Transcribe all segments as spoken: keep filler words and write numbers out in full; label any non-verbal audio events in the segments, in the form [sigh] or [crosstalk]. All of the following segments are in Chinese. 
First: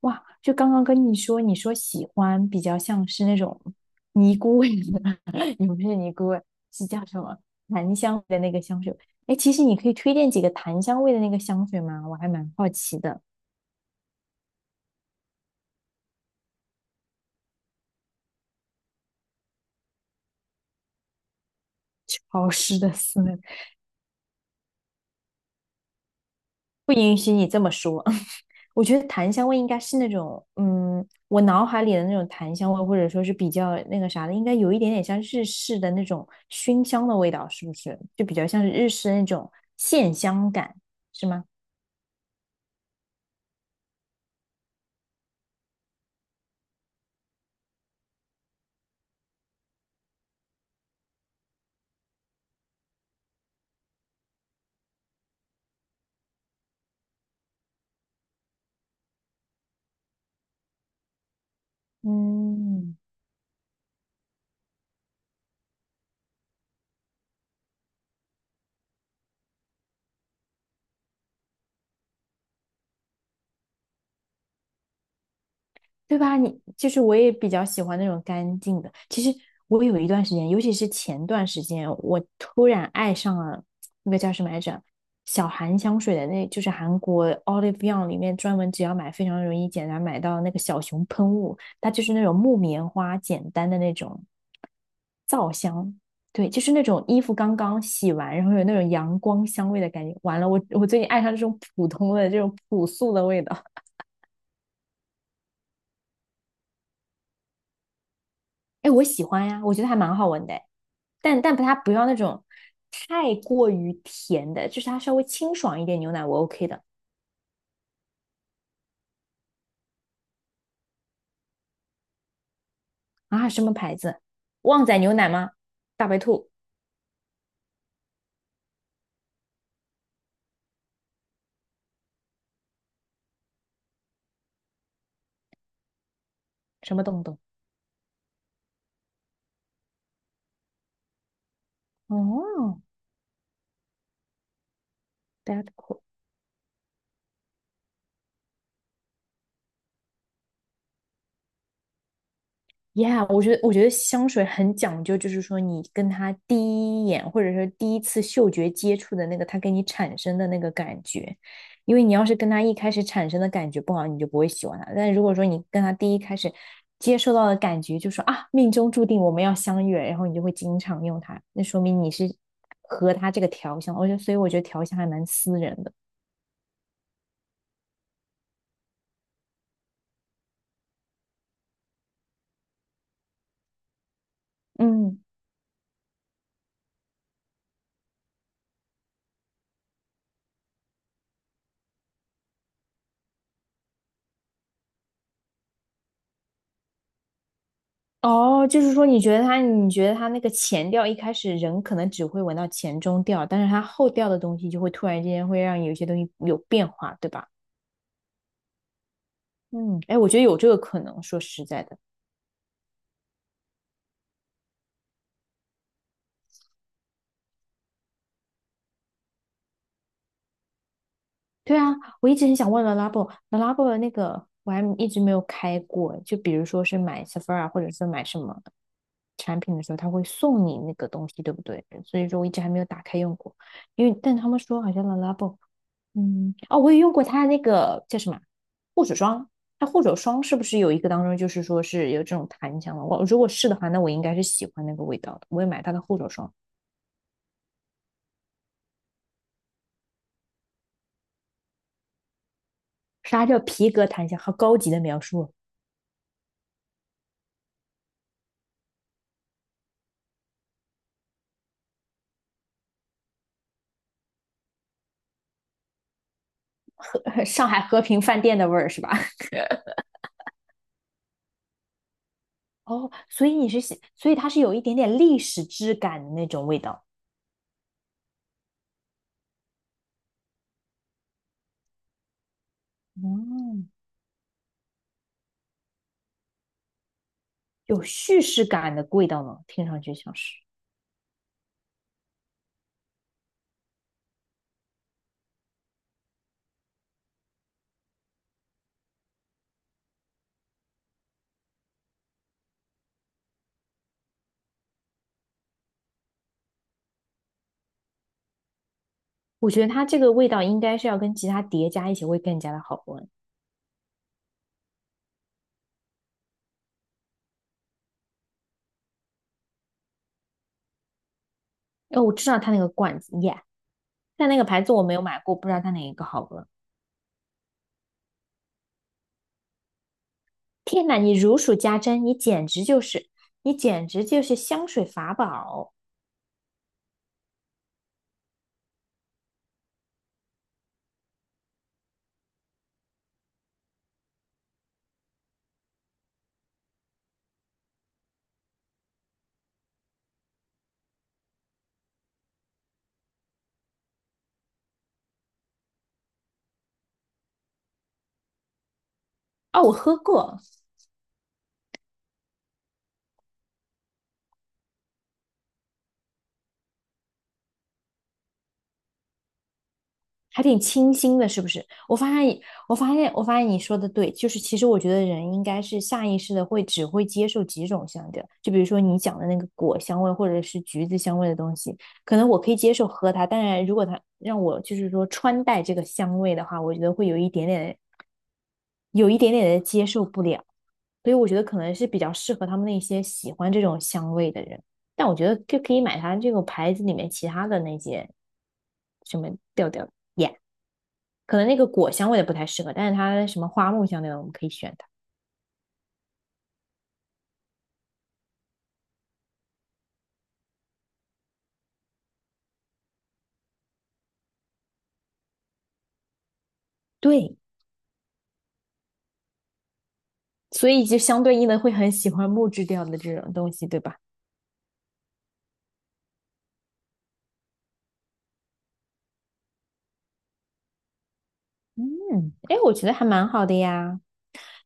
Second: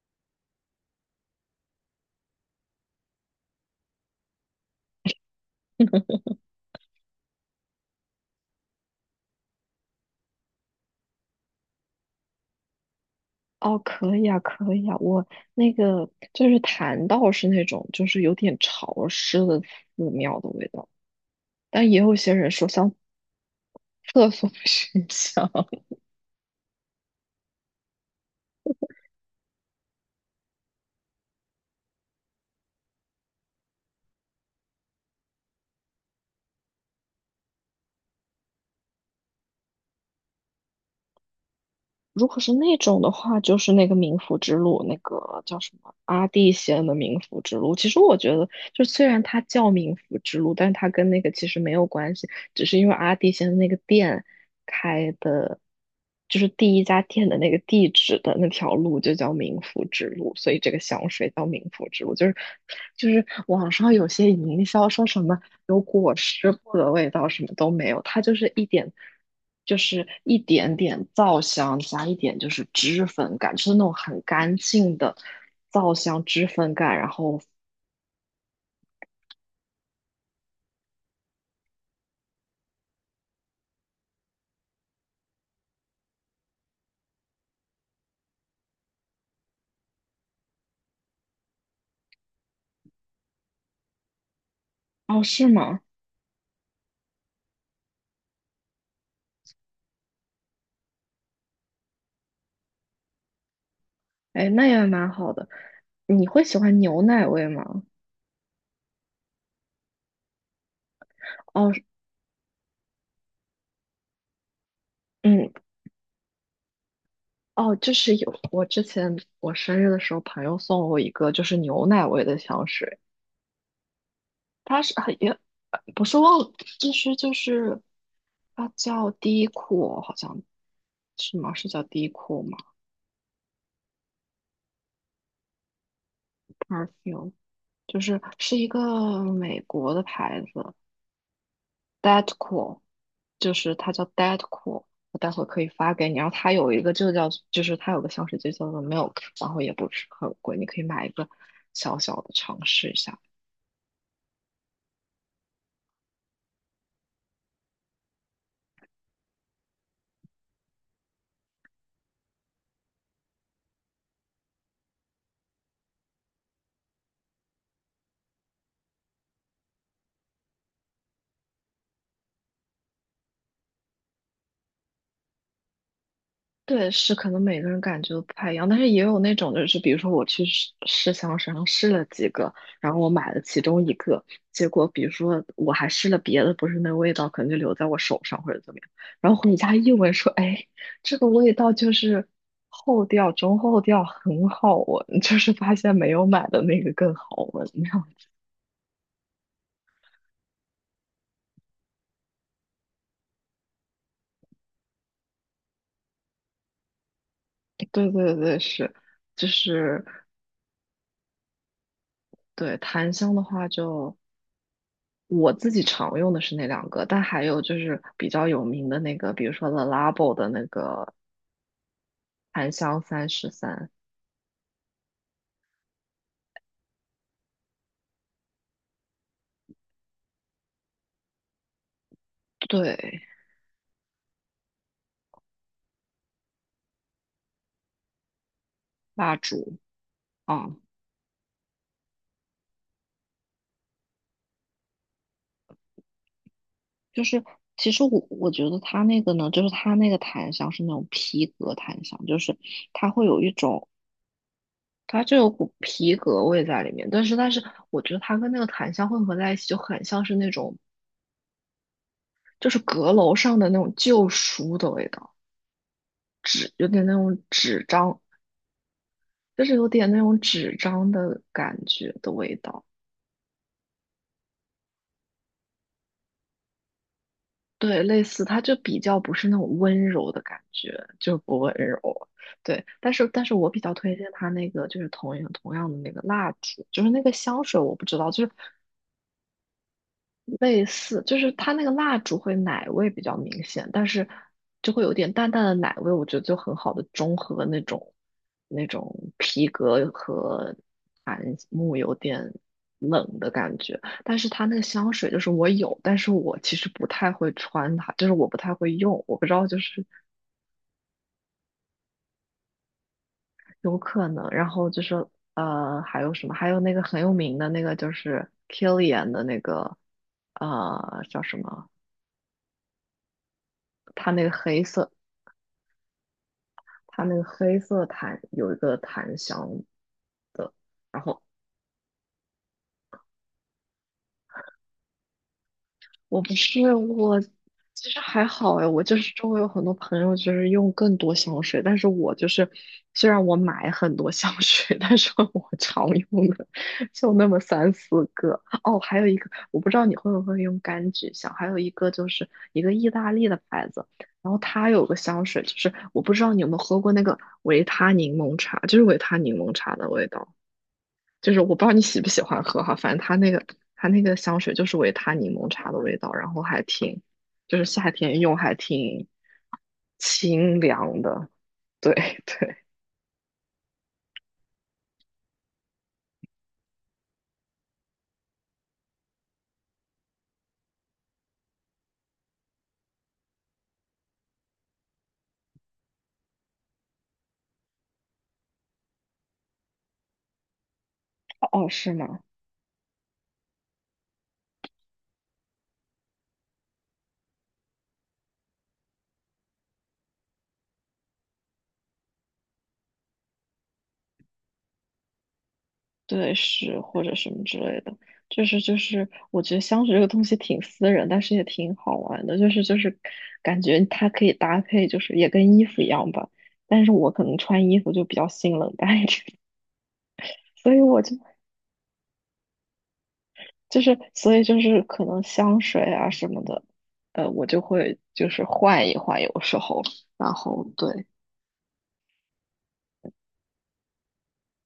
哇，就刚刚跟你说，你说喜欢比较像是那种尼姑味的，[laughs] 也不是尼姑味，是叫什么檀香味的那个香水。哎，其实你可以推荐几个檀香味的那个香水吗？我还蛮好奇的。哦，可以啊，可以啊，我那个就是檀道是那种就是有点潮湿的寺庙的味道，但也有些潮人说湿的像思维，厕所的熏香。[laughs] [laughs] 不允许你这么说。[laughs] 我觉得檀香味应该是那种，嗯，我脑海里的那种檀香味，或者说是比较那个啥的，应该有一点点像日式的那种熏香的味道，是不是？就比较像是日式那种线香感，是吗？如果是那种的话，就是那个冥府之路，那个叫什么阿蒂仙的冥府之路。其实我觉得，就虽然它叫冥府之路，但它跟那个其实没有关系，只是因为阿蒂仙的那个殿。就是第一家店的那个地址的那条路就叫民福之路，所以这个香水叫民福之路。就是嗯，就是网上有些营销说什么有果尸布的味道，什么都没有，它就是一点就是一点点皂香加一点就是脂粉感，就是那种很干净的皂对香吧？脂你粉就感。是然我也后比较喜欢那种干净的。其实我有一段时间，尤其是前段时间，我突然爱上了那个叫什么来着，小韩香水的那，就是韩国 Olive Young 里面专门只要买非常容易简单买到那个小熊喷雾，它就是那种木棉花简单的那种哦，是皂吗？香，对，就是那种衣服刚刚洗完，然后有那种阳光香味的感觉。完了，我我最近爱上这种普通的这种朴素的味道。哎，那也蛮好的。你会喜欢牛奶味吗？哎，我喜欢呀，我觉得还蛮好闻的诶但但不哦，它不要那种太过于甜的，就是它稍微嗯，清爽一点牛奶我 OK 的哦，就是有我之前我生日的时候，朋友送了我一个就是牛奶味的香水，啊。什么牌子？它旺仔是牛很奶也吗？呃不大是白忘了，兔就是就是它叫 Dior，好像是吗？是叫 Dior 吗什么东？Perfume 东？就是是一个美国的牌子 d e a d c o o l 哦，就是它叫 Dettol，a 我待会可大以白发兔。给你。然后它有一个就叫就是它有个香水就叫做 Milk，然后也不是很贵，你可以买一个小小的尝试一下。Yeah，我觉得我觉得香水很讲究，就是说你跟他第一眼，或者说第一次嗅觉接触的那个，他给你产生的那个感觉，因为你要是跟他一开始产生的感觉不好，你就不会喜欢他。但如果说你跟他第一开始接受到的感觉，就说啊，命中注定我们要相遇了然后你就会经常用它，那说明你是和他这个调香。我觉得，所以我觉得调香还蛮私人的。对，是可能每个人感觉都不太一样，但是也有那种就是，比如说我去试试香水上试了几个，然后我买了其中一个，结果比如嗯说我还试了别的，不是那味道可能就留在我手上或者怎么样，然后回家一闻说，哎，这个味道就是后调中后调很好闻，[laughs] 就是发现没有买的那个更好闻，那样。哦，就是说，你觉得它，你觉得它那个前调一开始人可能只会闻到前中调，但是它后调的东西就会突然之间会让有些东西有变化，对吧？[laughs] 对对对，是，就嗯，是哎，我觉得有这个可能。说实在的，对檀香的话就。我自己常用的是那两个，但还有就是比较有名的那个，比如说 The Labo 的那个对啊，我一直很想檀问 香三十 Lalabo，Lalabo 三，的那个我还一直没有开过。就比如说是买 Sephora 或者是买什么产品的时候，他会送你那个东西，对不对？所以说我一直还没有打开对，用过，因为但他们说好像 Lalabo。嗯，哦，我也用过它那个叫什么护手蜡霜，烛它护手霜是不啊，是有一个当中就是说是有这种檀香的？我如果是的话，那我应该是喜欢那个味道的。我也买它的护手霜，就是其实我我觉得它那个呢，就是它那个檀香是那种皮革檀香，就是它会有啥一叫种皮革檀香，好高级的描它就有述，股皮革味在里面，但是但是我觉得它跟那个檀香混合在一起，就很像是那种就是阁楼上的那种旧书的味道，纸有点那种 [laughs] 上海纸和张平饭店的味儿是吧？就是有点那种纸张的感觉的味道，[laughs] 哦，所以你是喜，所以它是有一点点历史质感的那种味道，对，类似，它就比较不是那种温柔的感觉，就不温柔，对。但是，但是我比嗯，较推荐它那个，就是同样同样的那个蜡烛，就是那个香水，我有不知道，叙就是事感的味道呢，听上去像是。类似，就是它那个蜡烛会奶味比较明显，但是就会有点淡淡的奶味，我觉得就很好的中和那种那种皮革和檀木有点冷的感觉。但是它那个香水就是我有，但是我其实不太会穿它，就是我不太会用，我不知道我就觉得是它这个味道应该是要跟其他叠加一起会更加的好闻。有可能。然后就是呃，还有什么？还有那个很有名的那个就是 Kilian 的那个呃叫什么？哦，我知道它那个罐子，耶、它那但个那个黑牌子我色。没有买过，不知道它哪一个好喝。它那个黑色檀有一个檀香的，天哪，然你后如数家珍，你简直就是，你简直就是香水法宝我不是我，其实还好哎，我就是周围有很多朋友就是用更多香水，但是我就是虽然我买很多香水，但是 [laughs] 我常用的就那么三四个。哦，还有一个我不知道你会不会用柑橘香，还有一个就是一个意大利的牌子。然后它有个香水，就是我不知道你有没有喝过那个维他柠檬茶，就是维他柠檬哦！我茶的喝味道。过，就是我不知道你喜不喜欢喝哈，反正它那个它那个香水就是维他柠檬茶的味道，然后还挺，就是夏天用还挺还挺清清凉新的。的，是不是？对 我 [laughs] 发现，对，我发现，我发现你说的对，就是其实我觉得人应该是下意识的会只会接受几种香调，就比如说你讲的那个果香味或者是橘子香味的东西，可能我可以接受喝它，但是如果它让我就是说穿戴这个香味的话，我觉得会有一点点，有一点点的接受不了，所以我觉得可哦，能是是比较吗？适合他们那些喜欢这种香味的人，但我觉得就可以买它这个牌子里面其他的那些什么调调。耶、可能那个果香味的不太适合，但是它什么花木香那种我们可以选它。对，是或者什么之类的，就是就是，我觉得香水这个东西挺私人，但是也挺好玩的，就是就是感觉它可以搭配，就是也跟衣服一样吧。但是我可对，能穿衣服就比较性冷淡一点，[laughs] 所所以以就我就相对应的会很喜欢木质调的这种东西，就对吧？是所以就是可能香水啊什么的，呃，我就会就是换一换，有时候，然后对，嗯，哎，我觉得还蛮好的呀。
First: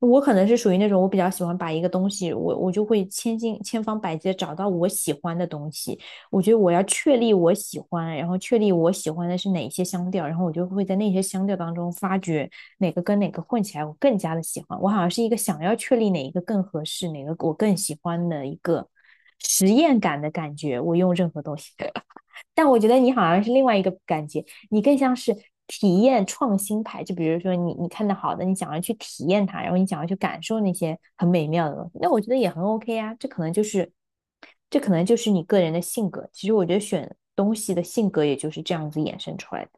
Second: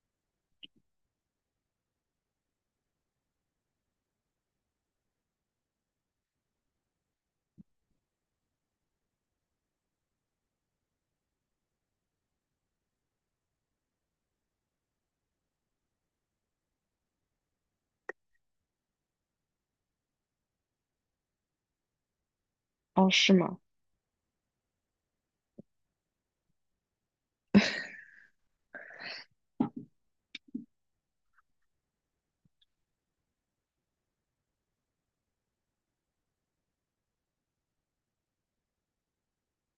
我可能是属于那种，我比较喜欢把一个东西，我我就会千金千方百计的找到我喜欢的东西。我觉得我要确立我喜欢，然后确立我喜欢的是哪些香调，然后我就会在那些香调当中发掘哪个跟哪个混起来我更加的喜欢。我好像是一个想要确立哪一个更合适，哪个我更喜欢的一个实验感的感觉。我用任何东西。[laughs] 但我觉得哦，你好是像是吗？另外一个感觉，你更像是体验创新派。就比如说你你看到好的，你想要去体验它，然后你想要去感受那些很美妙的东西，那我觉得也很 OK 啊。这可能就是这可能就是你个人的性格。其实我觉得选东西的性格也就是这样子衍生出来的。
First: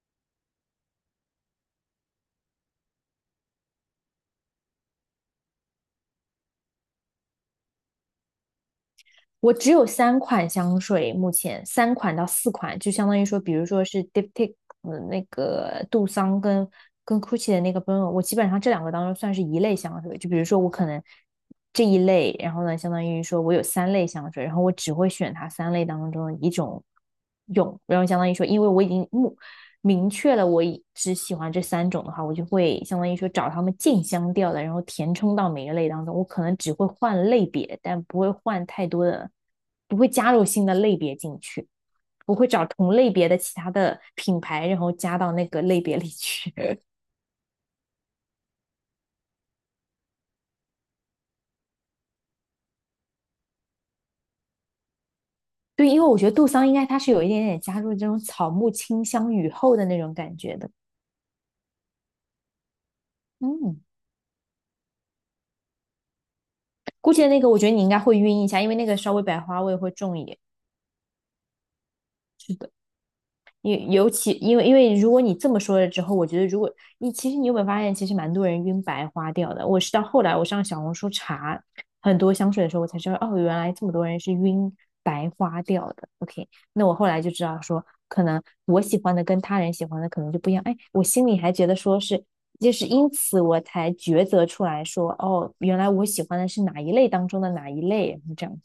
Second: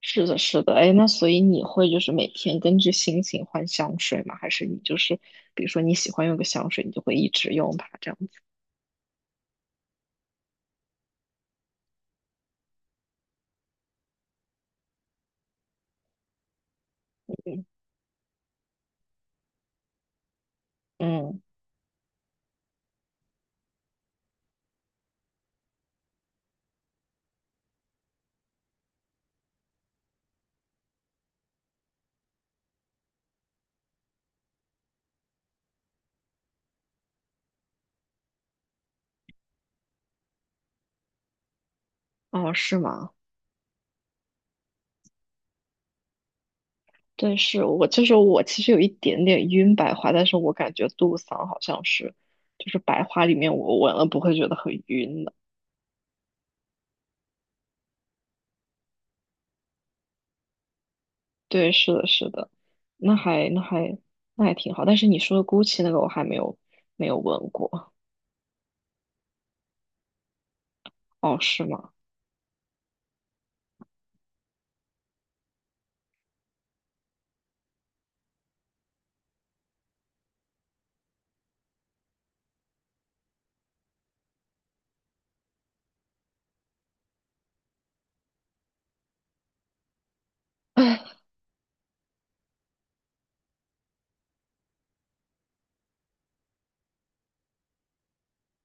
是的，是的，哎，那所以你会就是每天根据心情换香水吗？还是你就是比如说你喜欢用个香水，你就会一直用它这样子？我只有三款香水，目前三款到四款，就相当于说，比如说是 Diptyque 那个杜桑跟跟 Gucci 的那个 b 用，n 我基本上这两个当中算是一类香水。就比如说我可能嗯，这一类，然后呢，相当于说我有三类香水，然后我只会选它三类当中的一种用，然后相当于说，因为我已经目明确了我只喜欢这三种的话，我就会相当于说找他们竞相调的，然后填充到每个类当中。我可能只会换类别，但不会换太多的，不会加入新的类别进去。我会哦，找是同类吗？别的其他的品牌，然后加到那个类别里去。[laughs] 对，是我就是我其实有一点点晕白花，但是我感觉杜桑好像是就是白花里面我闻了不会觉得很晕的。对，因为我觉得杜桑应该它是有一点点加入这种草木清香雨后的那种感觉的。对，是的，是的，那还那嗯，还那还挺好。但是你说的 Gucci 那个我还没有没估有计那个闻我觉得你应过。该会晕一下，因为那个稍微百花味会重一点。哦，是吗？是的。因尤其因为因为如果你这么说了之后，我觉得如果你其实你有没有发现，其实蛮多人晕白花掉的。我是到后来我上小红书查很多香水的时候，我才知道哦，原来这么多人是晕白花掉的。OK,那我后来就知道说，可能我喜欢的跟他人喜欢的可能就不一样。哎，我心里还觉得说是，就是因此我才抉择出来说，哦，原来我喜欢的是哪一类当中的哪一类，这样。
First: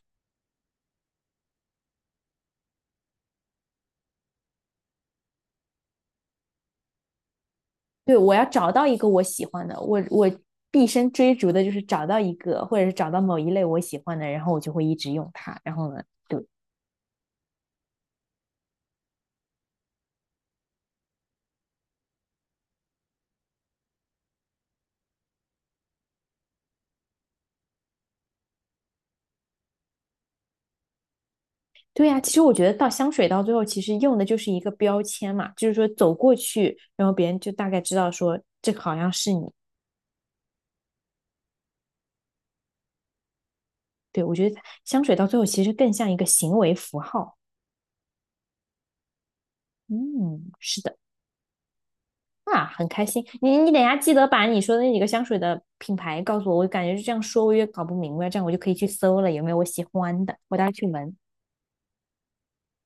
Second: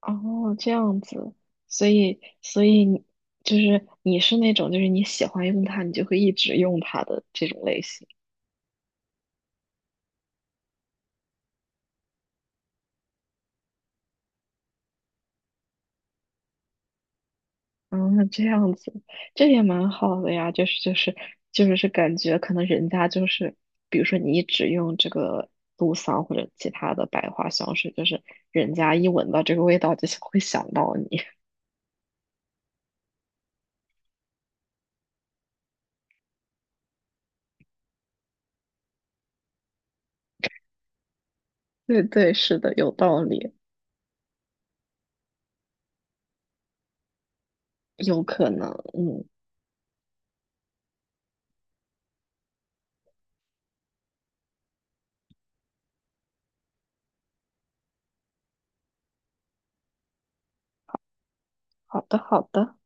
哦，这样子，所以所以你就是你是那种就是你喜欢用它，你就会一直用它的这种类型。对，我要找到一个我喜欢的，我我毕生追逐的就是找到一个，或者是找到某一类我喜欢的，然后我就会一直用它。然后呢，对嗯，这样子，这也蛮好的呀。就是就是就是是感觉可能人家就是，比如说你一直用这个杜桑或者其他的百花香水，就是人家一闻到这个味道就想会想到你。对呀、其实我觉得到香水到最后，其实用的就是一个标签嘛，就是说走过去，然后别人就大概知道说这个好像是你。对对，是的，有道理，对，我觉得香水到最后其实更像一个行为符号。有可能。嗯，嗯，是的。啊，很开心。你你等一下记得把你说的那几个香水的品牌告诉我，我感觉这样说我也搞不明白，这样我就可以去搜了，有没有我喜欢的，我待会去闻。好的好的。